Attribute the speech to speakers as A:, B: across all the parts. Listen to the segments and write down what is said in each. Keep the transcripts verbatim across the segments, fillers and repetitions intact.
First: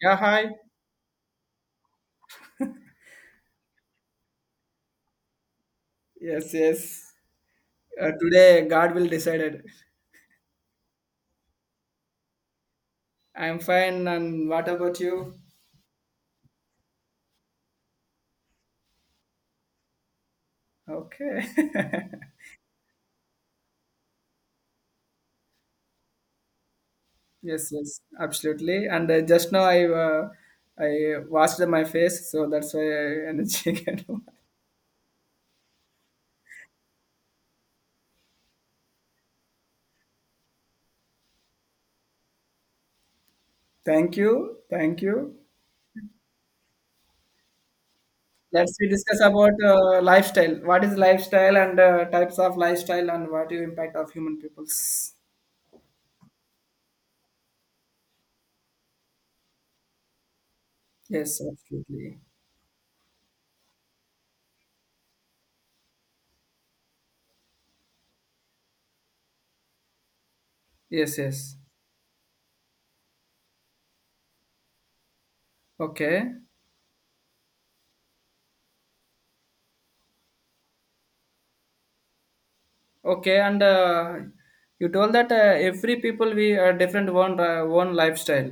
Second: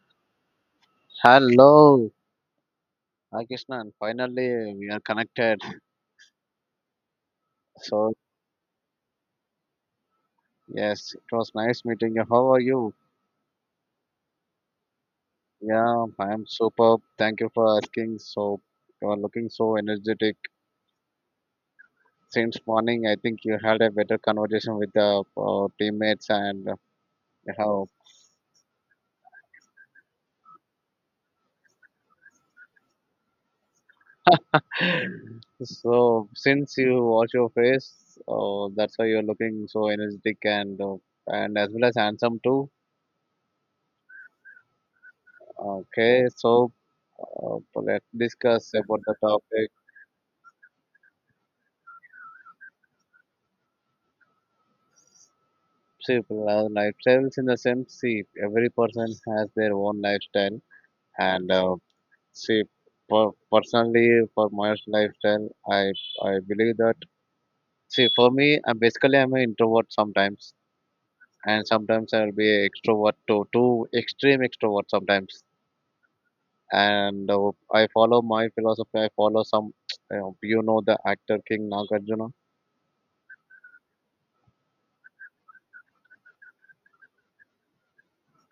A: Yeah, hi.
B: Hello, Akishnan. Finally, we are connected.
A: Yes, yes. Uh,
B: So,
A: today, God will decide it.
B: yes, it was nice meeting you. How are you?
A: I'm fine, and what about you?
B: Yeah, I am superb. Thank you for asking. So, you are looking so energetic.
A: Okay.
B: Since morning, I think you had a better conversation with the uh, teammates and uh,
A: Yes,
B: how.
A: yes, absolutely. And uh, just now, I uh, I washed my face, so that's why I energy. can-
B: So, since you wash your face, uh, that's why you're looking so energetic and uh, and as well as handsome too.
A: thank you, thank you.
B: Okay, so uh, let's discuss
A: Let's we
B: about the
A: discuss about
B: topic.
A: uh, lifestyle. What is lifestyle and uh, types of lifestyle and what is impact of human peoples?
B: See, well, lifestyles in the sense, see, every person has their own lifestyle,
A: Yes,
B: and uh,
A: absolutely.
B: see, per personally, for my lifestyle, I I believe that. See, for me, I'm basically I'm an introvert sometimes,
A: Yes, yes.
B: and sometimes I'll be an extrovert to too extreme extrovert sometimes.
A: Okay.
B: And uh, I follow my philosophy. I follow some, you know, you know the actor King Nagarjuna.
A: Okay, and uh, you told that uh, every people we uh, different one uh, one lifestyle,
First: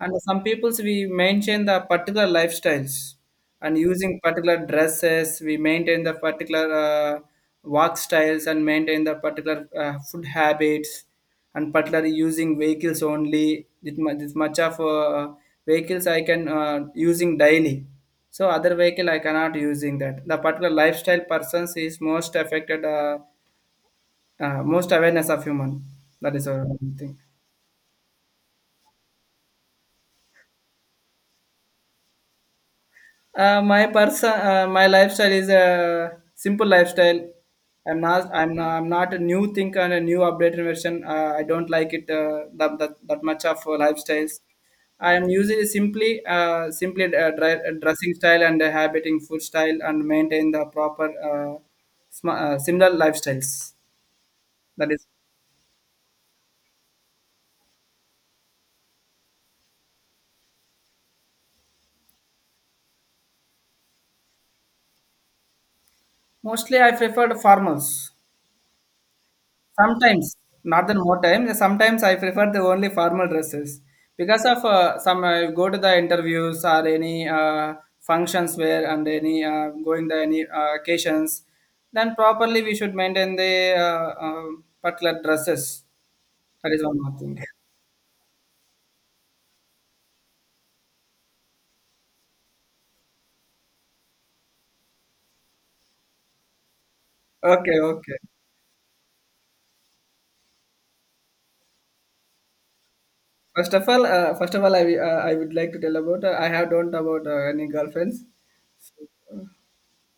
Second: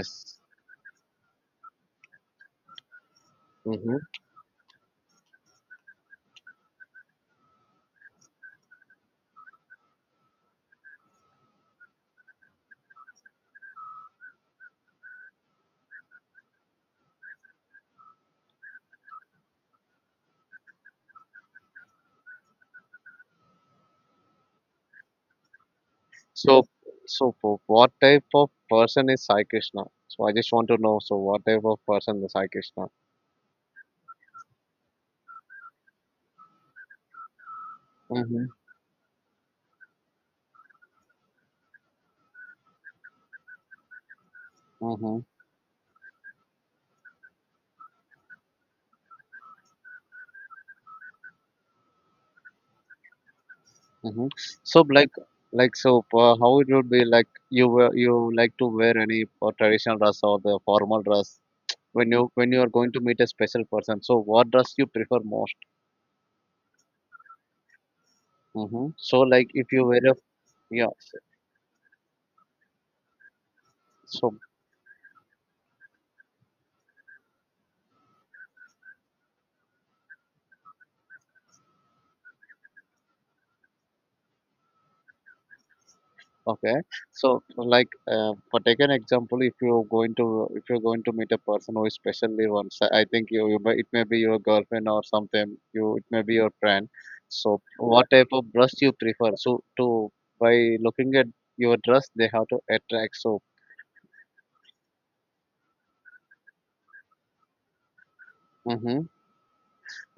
A: and some peoples we maintain the particular lifestyles, and
B: Hmm.
A: using particular dresses we maintain the particular uh, walk styles and maintain the particular uh, food habits, and particularly using vehicles only. This mu- this much of uh, vehicles I can uh, using daily. So other vehicle I cannot using that. The particular lifestyle persons is most affected. Uh, uh, most awareness of human, that is
B: So,
A: one thing.
B: so for what type of person is Sai Krishna? So I just want to know. So what type of person is Sai Krishna?
A: Uh, my person, uh, my lifestyle is a simple lifestyle. i'm not
B: Mm-hmm.
A: i'm not, I'm not a new thing and a new updated version. uh, I don't like it, uh, that, that that much of uh, lifestyles. I
B: Mm-hmm.
A: am usually simply uh, simply uh, dre- uh, dressing style and uh, habiting food style, and maintain the proper uh, sm- uh, similar lifestyles.
B: Mm-hmm. So
A: That is
B: like, like so, uh, how it would be like you wear, you like to wear any uh, traditional dress or the formal dress when you when you are going to meet a special person. So what dress you prefer most?
A: mostly I prefer the farmers.
B: Mm-hmm. So like if you wear a.
A: Sometimes, not
B: Yeah.
A: that more time. Sometimes I prefer the only formal dresses
B: So,
A: because of uh, some, uh, go to the interviews or any uh, functions where, and any uh, going the any uh, occasions. Then properly we should maintain the uh, uh, particular dresses. That
B: okay,
A: is one more
B: so
A: thing.
B: like, uh, for take an example, if you're going to if you're going to meet a person who is specially once, I think you, you may, it may be your girlfriend or something, you, it may be your friend. So
A: Okay,
B: what
A: okay.
B: type of dress you prefer, so to by looking at your dress they have to attract so.
A: First of all, uh, first of all, I, uh, I would like to tell about, uh, I have don't about uh, any girlfriends.
B: Hmm.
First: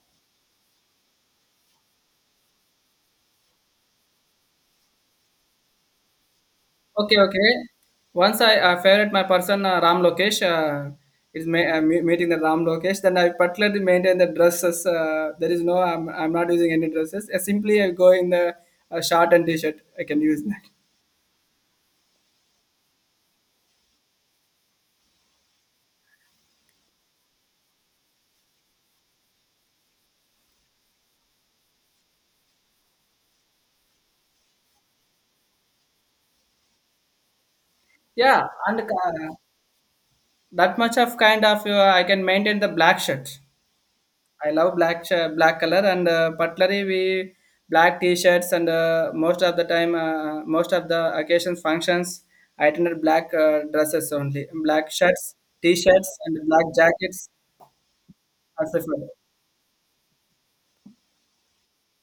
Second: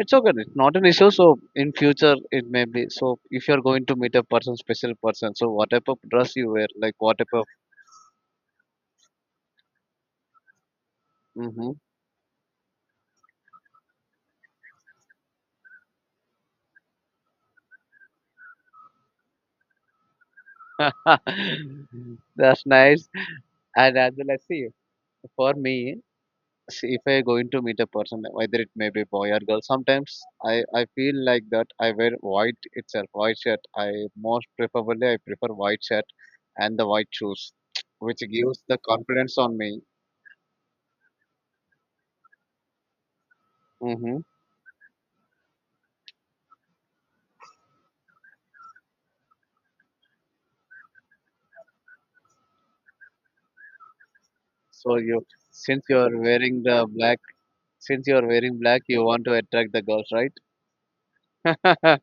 B: It's okay, it's not an issue. So, in future it may be. So, if you're going to meet a person, special person, so what type of dress you wear, like
A: Okay,
B: what type of.
A: okay. Once I, uh, favorite my person, uh, Ram Lokesh, uh, is ma-
B: Hmm.
A: uh, me- meeting the Ram Lokesh. Then I particularly maintain the dresses. Uh, there is no I'm, I'm not using any dresses. I simply I go in the uh, shirt and t-shirt. I can use that.
B: That's nice, and uh, let's see. For me, see, if I going to meet a person, whether it may be boy or girl, sometimes I, I feel like that I wear white itself, white shirt. I, most preferably, I prefer white shirt and the white shoes, which
A: Yeah,
B: gives the
A: and uh,
B: confidence on me.
A: that much of kind of uh, I can maintain the black shirt.
B: Hmm.
A: I love black sh- black color, and uh, particularly we black t-shirts, and uh, most of the time uh, most of the occasions functions I attended black uh, dresses, only black
B: So
A: shirts,
B: you, since you
A: t-shirts
B: are
A: and
B: wearing
A: black
B: the
A: jackets
B: black, since you are wearing
A: as a
B: black, you
A: fellow.
B: want to attract the girls, right?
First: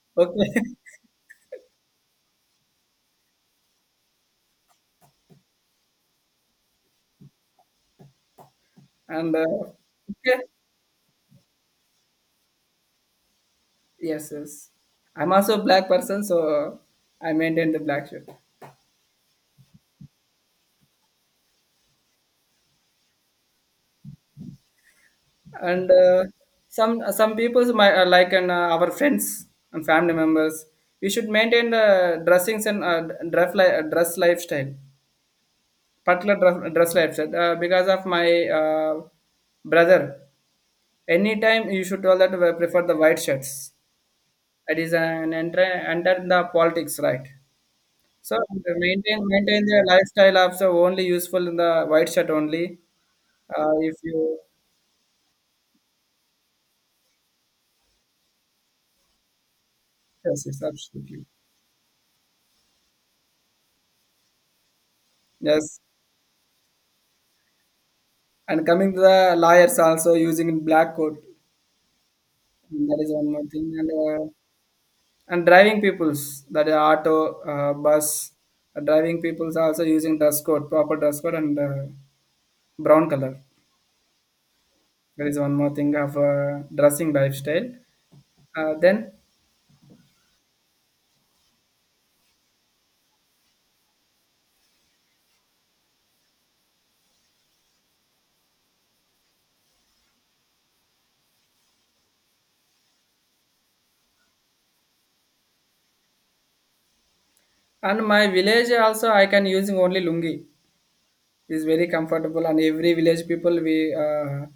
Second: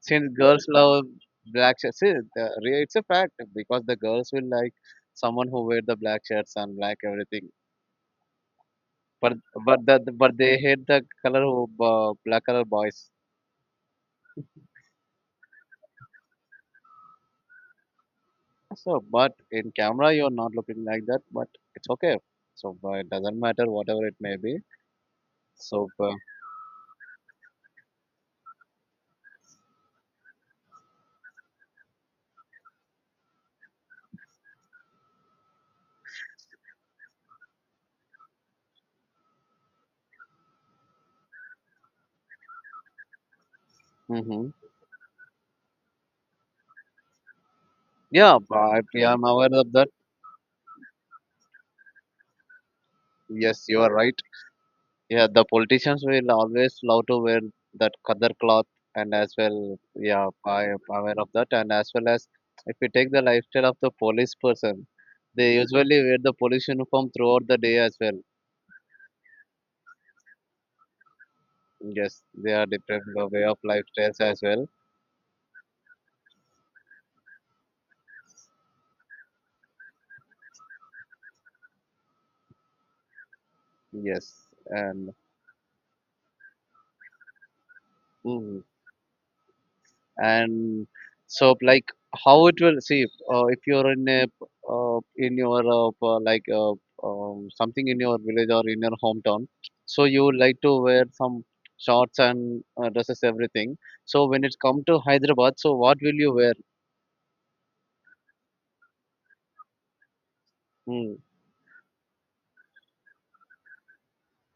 B: Since girls
A: Okay.
B: love black shirts, see, the, re- it's a fact because the girls will like someone who wear the black shirts and black everything,
A: And
B: but
A: uh,
B: but that but
A: okay.
B: they hate the color of uh, black color boys.
A: Yes, yes, I'm also a black person, so uh, I maintain the black shirt.
B: So, but in camera you're not looking like that, but it's okay. So, but it doesn't matter whatever it may be. So,
A: And
B: uh,
A: uh, some uh, some people my, uh, like, and uh, our friends and family members, we should maintain the dressings, and uh, dress li- uh, dress lifestyle, particular dress, dress lifestyle, uh, because of my uh, brother, anytime you should tell that we prefer the white shirts.
B: hmm.
A: That is an enter enter in the politics, right? So
B: Yeah, but I, yeah,
A: maintain
B: I'm aware
A: maintain
B: of
A: the
B: that.
A: lifestyle of so only useful in the white shirt only.
B: Yes,
A: Uh,
B: you are
A: if
B: right.
A: you,
B: Yeah, the politicians will always love to wear that color cloth, and as well, yeah,
A: yes, yes,
B: I am aware
A: absolutely.
B: of that. And as well as if you take the lifestyle of the police person, they
A: Yes.
B: usually wear the police uniform throughout the day as well.
A: And coming to the lawyers also using black coat.
B: Yes, they are
A: That
B: different
A: is
B: uh,
A: one more
B: way of
A: thing. And
B: lifestyles
A: uh,
B: as well.
A: and driving peoples, that is auto, uh, bus, uh, driving peoples also using dress code, proper dress code, and uh, brown color.
B: Yes, and
A: That is one more thing of uh, dressing lifestyle.
B: mm,
A: Uh, then
B: and so like how it will see if, uh, if you're in a, uh, in your, uh, p- like, uh, um, something in your village or in your hometown, so you would like to wear some shorts and uh, dresses everything. So when it come to Hyderabad, so what will you wear?
A: And my village also I can using only lungi.
B: Mm,
A: Is very comfortable, and every village people we, uh,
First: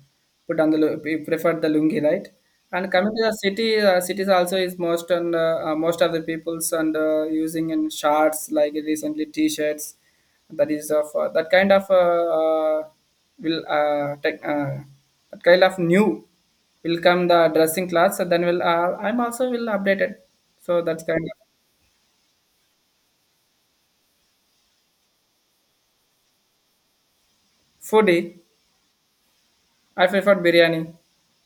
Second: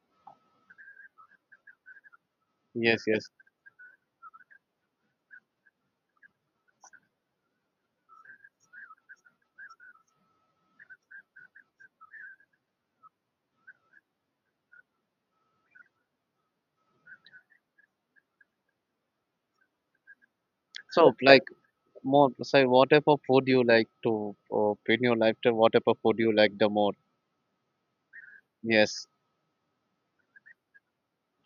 A: put on the lu- we prefer the lungi, right? And
B: yes,
A: coming to
B: yes.
A: the city, uh, cities also is most, and uh, uh, most of the peoples, and uh, using in shirts, like recently t-shirts. That is of uh, that kind of uh, uh, will uh, tech, uh, that kind of new will come, the dressing class, and then will, uh, I'm also will update it. So that's
B: So
A: kind of
B: like more say what type of food you like to, uh, in your lifetime? What type of food you like the more?
A: foodie.
B: Yes.
A: I prefer biryani.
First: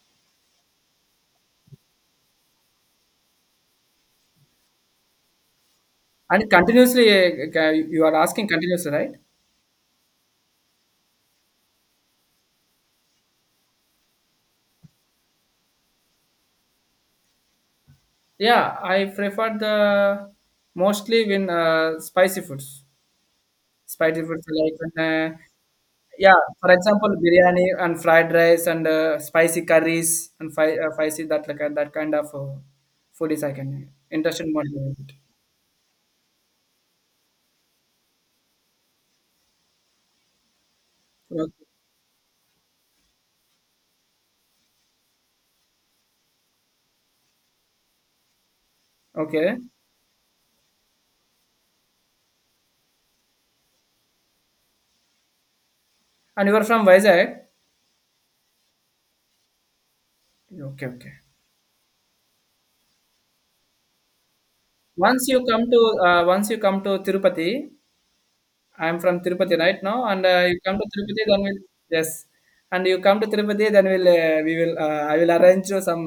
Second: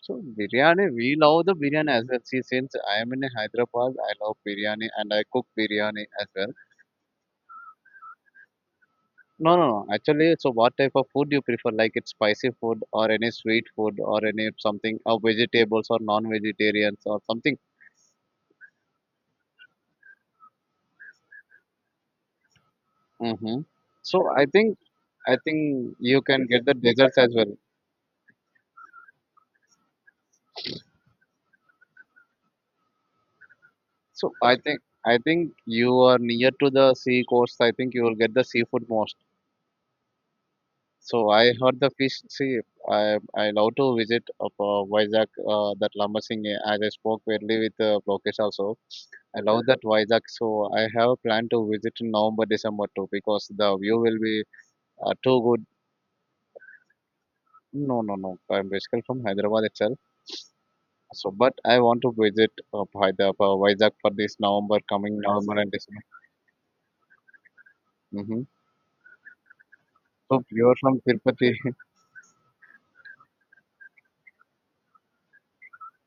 B: So biryani, we love the biryani as well. See, since I am in Hyderabad, I love biryani and I cook biryani as
A: And
B: well.
A: continuously, uh, you are asking continuously, right?
B: No, no, no. Actually, so what type of food you prefer? Like it's spicy food or any sweet food or any something or vegetables or non-vegetarians or something.
A: Yeah, I prefer the mostly when uh, spicy foods.
B: Mm-hmm. So
A: Spicy foods
B: I think
A: like uh,
B: I think you
A: yeah,
B: can get
A: for
B: the
A: example,
B: desserts as well.
A: biryani and fried rice, and uh, spicy curries, and fi- uh, spicy that, like uh, that kind of uh, food is I can
B: So
A: interested
B: I
A: more
B: think
A: in it.
B: I think you are near to the sea coast. I think you will get the seafood most. So I
A: Okay.
B: heard the fish. See, I I love to visit up, uh, Vizag, uh, that Lamasingh. As I spoke earlier with uh, Lokesh also, I
A: Okay.
B: love that Vizag. So I have a plan to visit in November, December too, because the view will be uh, too good.
A: And you are from Vizag?
B: No, no, no. I'm basically from Hyderabad itself.
A: Okay, okay.
B: So, but I want to visit uh, Hyderabad, Vizag for this November, coming
A: Once you
B: November
A: come
B: and
A: to,
B: December.
A: uh, once you come to Tirupati,
B: Hmm.
A: I'm from Tirupati right now, and
B: So
A: uh, you
B: you are
A: come to
B: from
A: Tirupati, then
B: Tirupati.
A: we'll, yes, and you come to Tirupati, then we'll, uh, we will uh, I will arrange you some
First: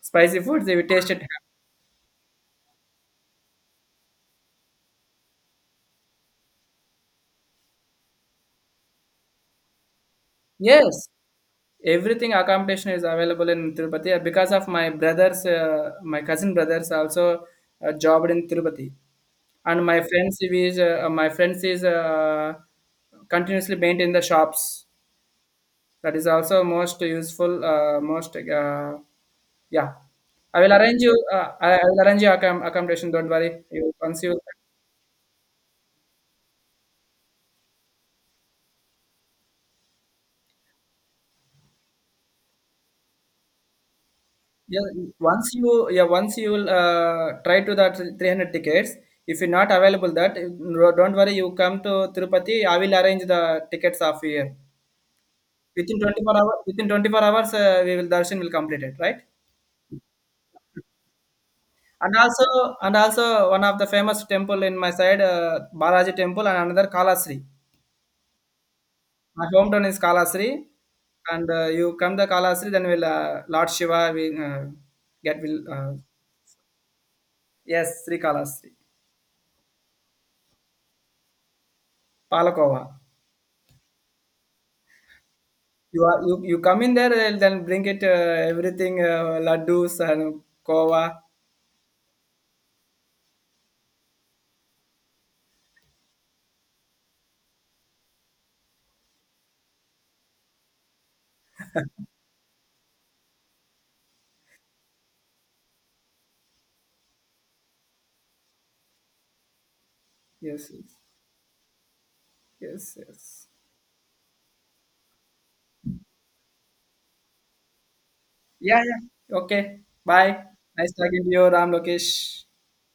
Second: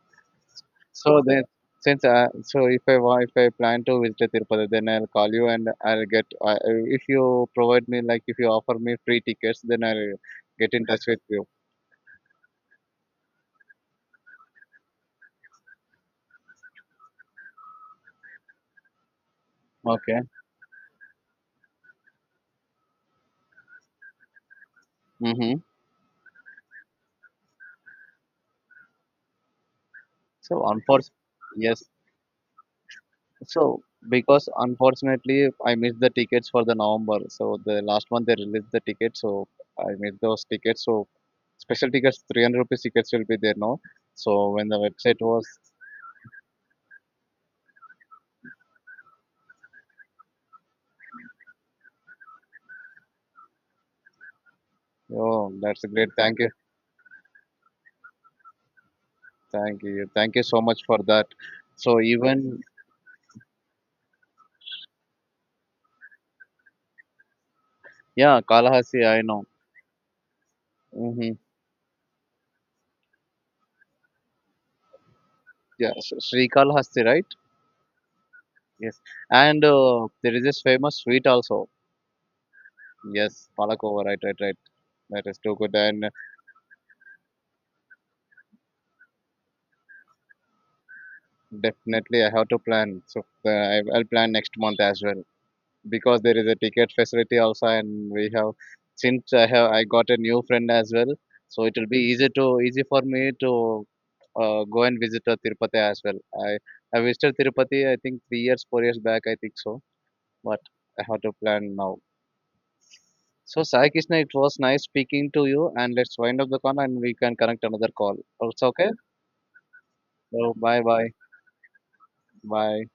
A: spicy foods. You will taste it.
B: So then, since I, so if I wa- if I plan to visit Tirupati, then I'll call you and I'll get. I I- if you provide me, like, if you offer me free tickets, then I'll get in touch
A: Yes,
B: with you.
A: everything accommodation is available in Tirupati, uh, because of my brothers, uh, my cousin brothers also uh, jobbed in Tirupati, and my
B: Okay.
A: friends is uh, my friends is uh, continuously maintain the shops.
B: Mm-hmm.
A: That is also most useful, uh, most uh, yeah, i
B: So,
A: will arrange you
B: unfortunately,
A: uh, i
B: yes.
A: I will arrange you accom- accommodation, don't worry.
B: So
A: You once you,
B: because, unfortunately, I missed the tickets for the November. So the last month they released the tickets, so I missed those tickets. So special tickets, 300 rupees tickets will be there now. So when the
A: yeah,
B: website
A: once
B: was,
A: you, yeah, once you will uh, try to that three hundred tickets. If you're not available that, no- don't worry, you come to Tirupati, I will arrange the tickets of here
B: oh, that's
A: within
B: great.
A: twenty-four
B: Thank you.
A: hours. Within twenty-four hours uh, we will darshan will complete, it right?
B: Thank you. Thank you so much for that. So
A: And also,
B: even,
A: and also one of the famous temple in my side, uh, Balaji temple, and another Kalashri.
B: yeah, Kalahasti, I know.
A: My hometown is Kalahari,
B: Mm-hmm.
A: and uh, you come to Kalahari, then we'll, uh, Lord Shiva we, uh, get will uh,
B: Yeah, so Sri Kalahasti, right?
A: yes, Sri Kalahari.
B: Yes. And uh, there is this famous sweet also.
A: Palakova.
B: Yes, Palakova, right, right, right. That is too good,
A: You
B: and uh,
A: are you, you come in there and then bring it, uh, everything, uh, laddus and kova.
B: definitely I have to plan. So, uh, I- I'll plan next month as well. Because there is a ticket facility also, and we have, since i have i got a new friend as well, so it will be easy, to easy for me to uh, go and visit uh, Tirupati as well. I i visited Tirupati, I think three years four years back, I think so. But
A: Yes, yes,
B: I have to plan now.
A: yes, yes.
B: So, Sai Krishna, it was nice speaking to you, and let's wind up the call and we can connect another call. It's
A: Yeah,
B: okay.
A: yeah. Okay. Bye.
B: So, bye,
A: Nice
B: bye.
A: talking to you, Ram Lokesh.
B: Bye.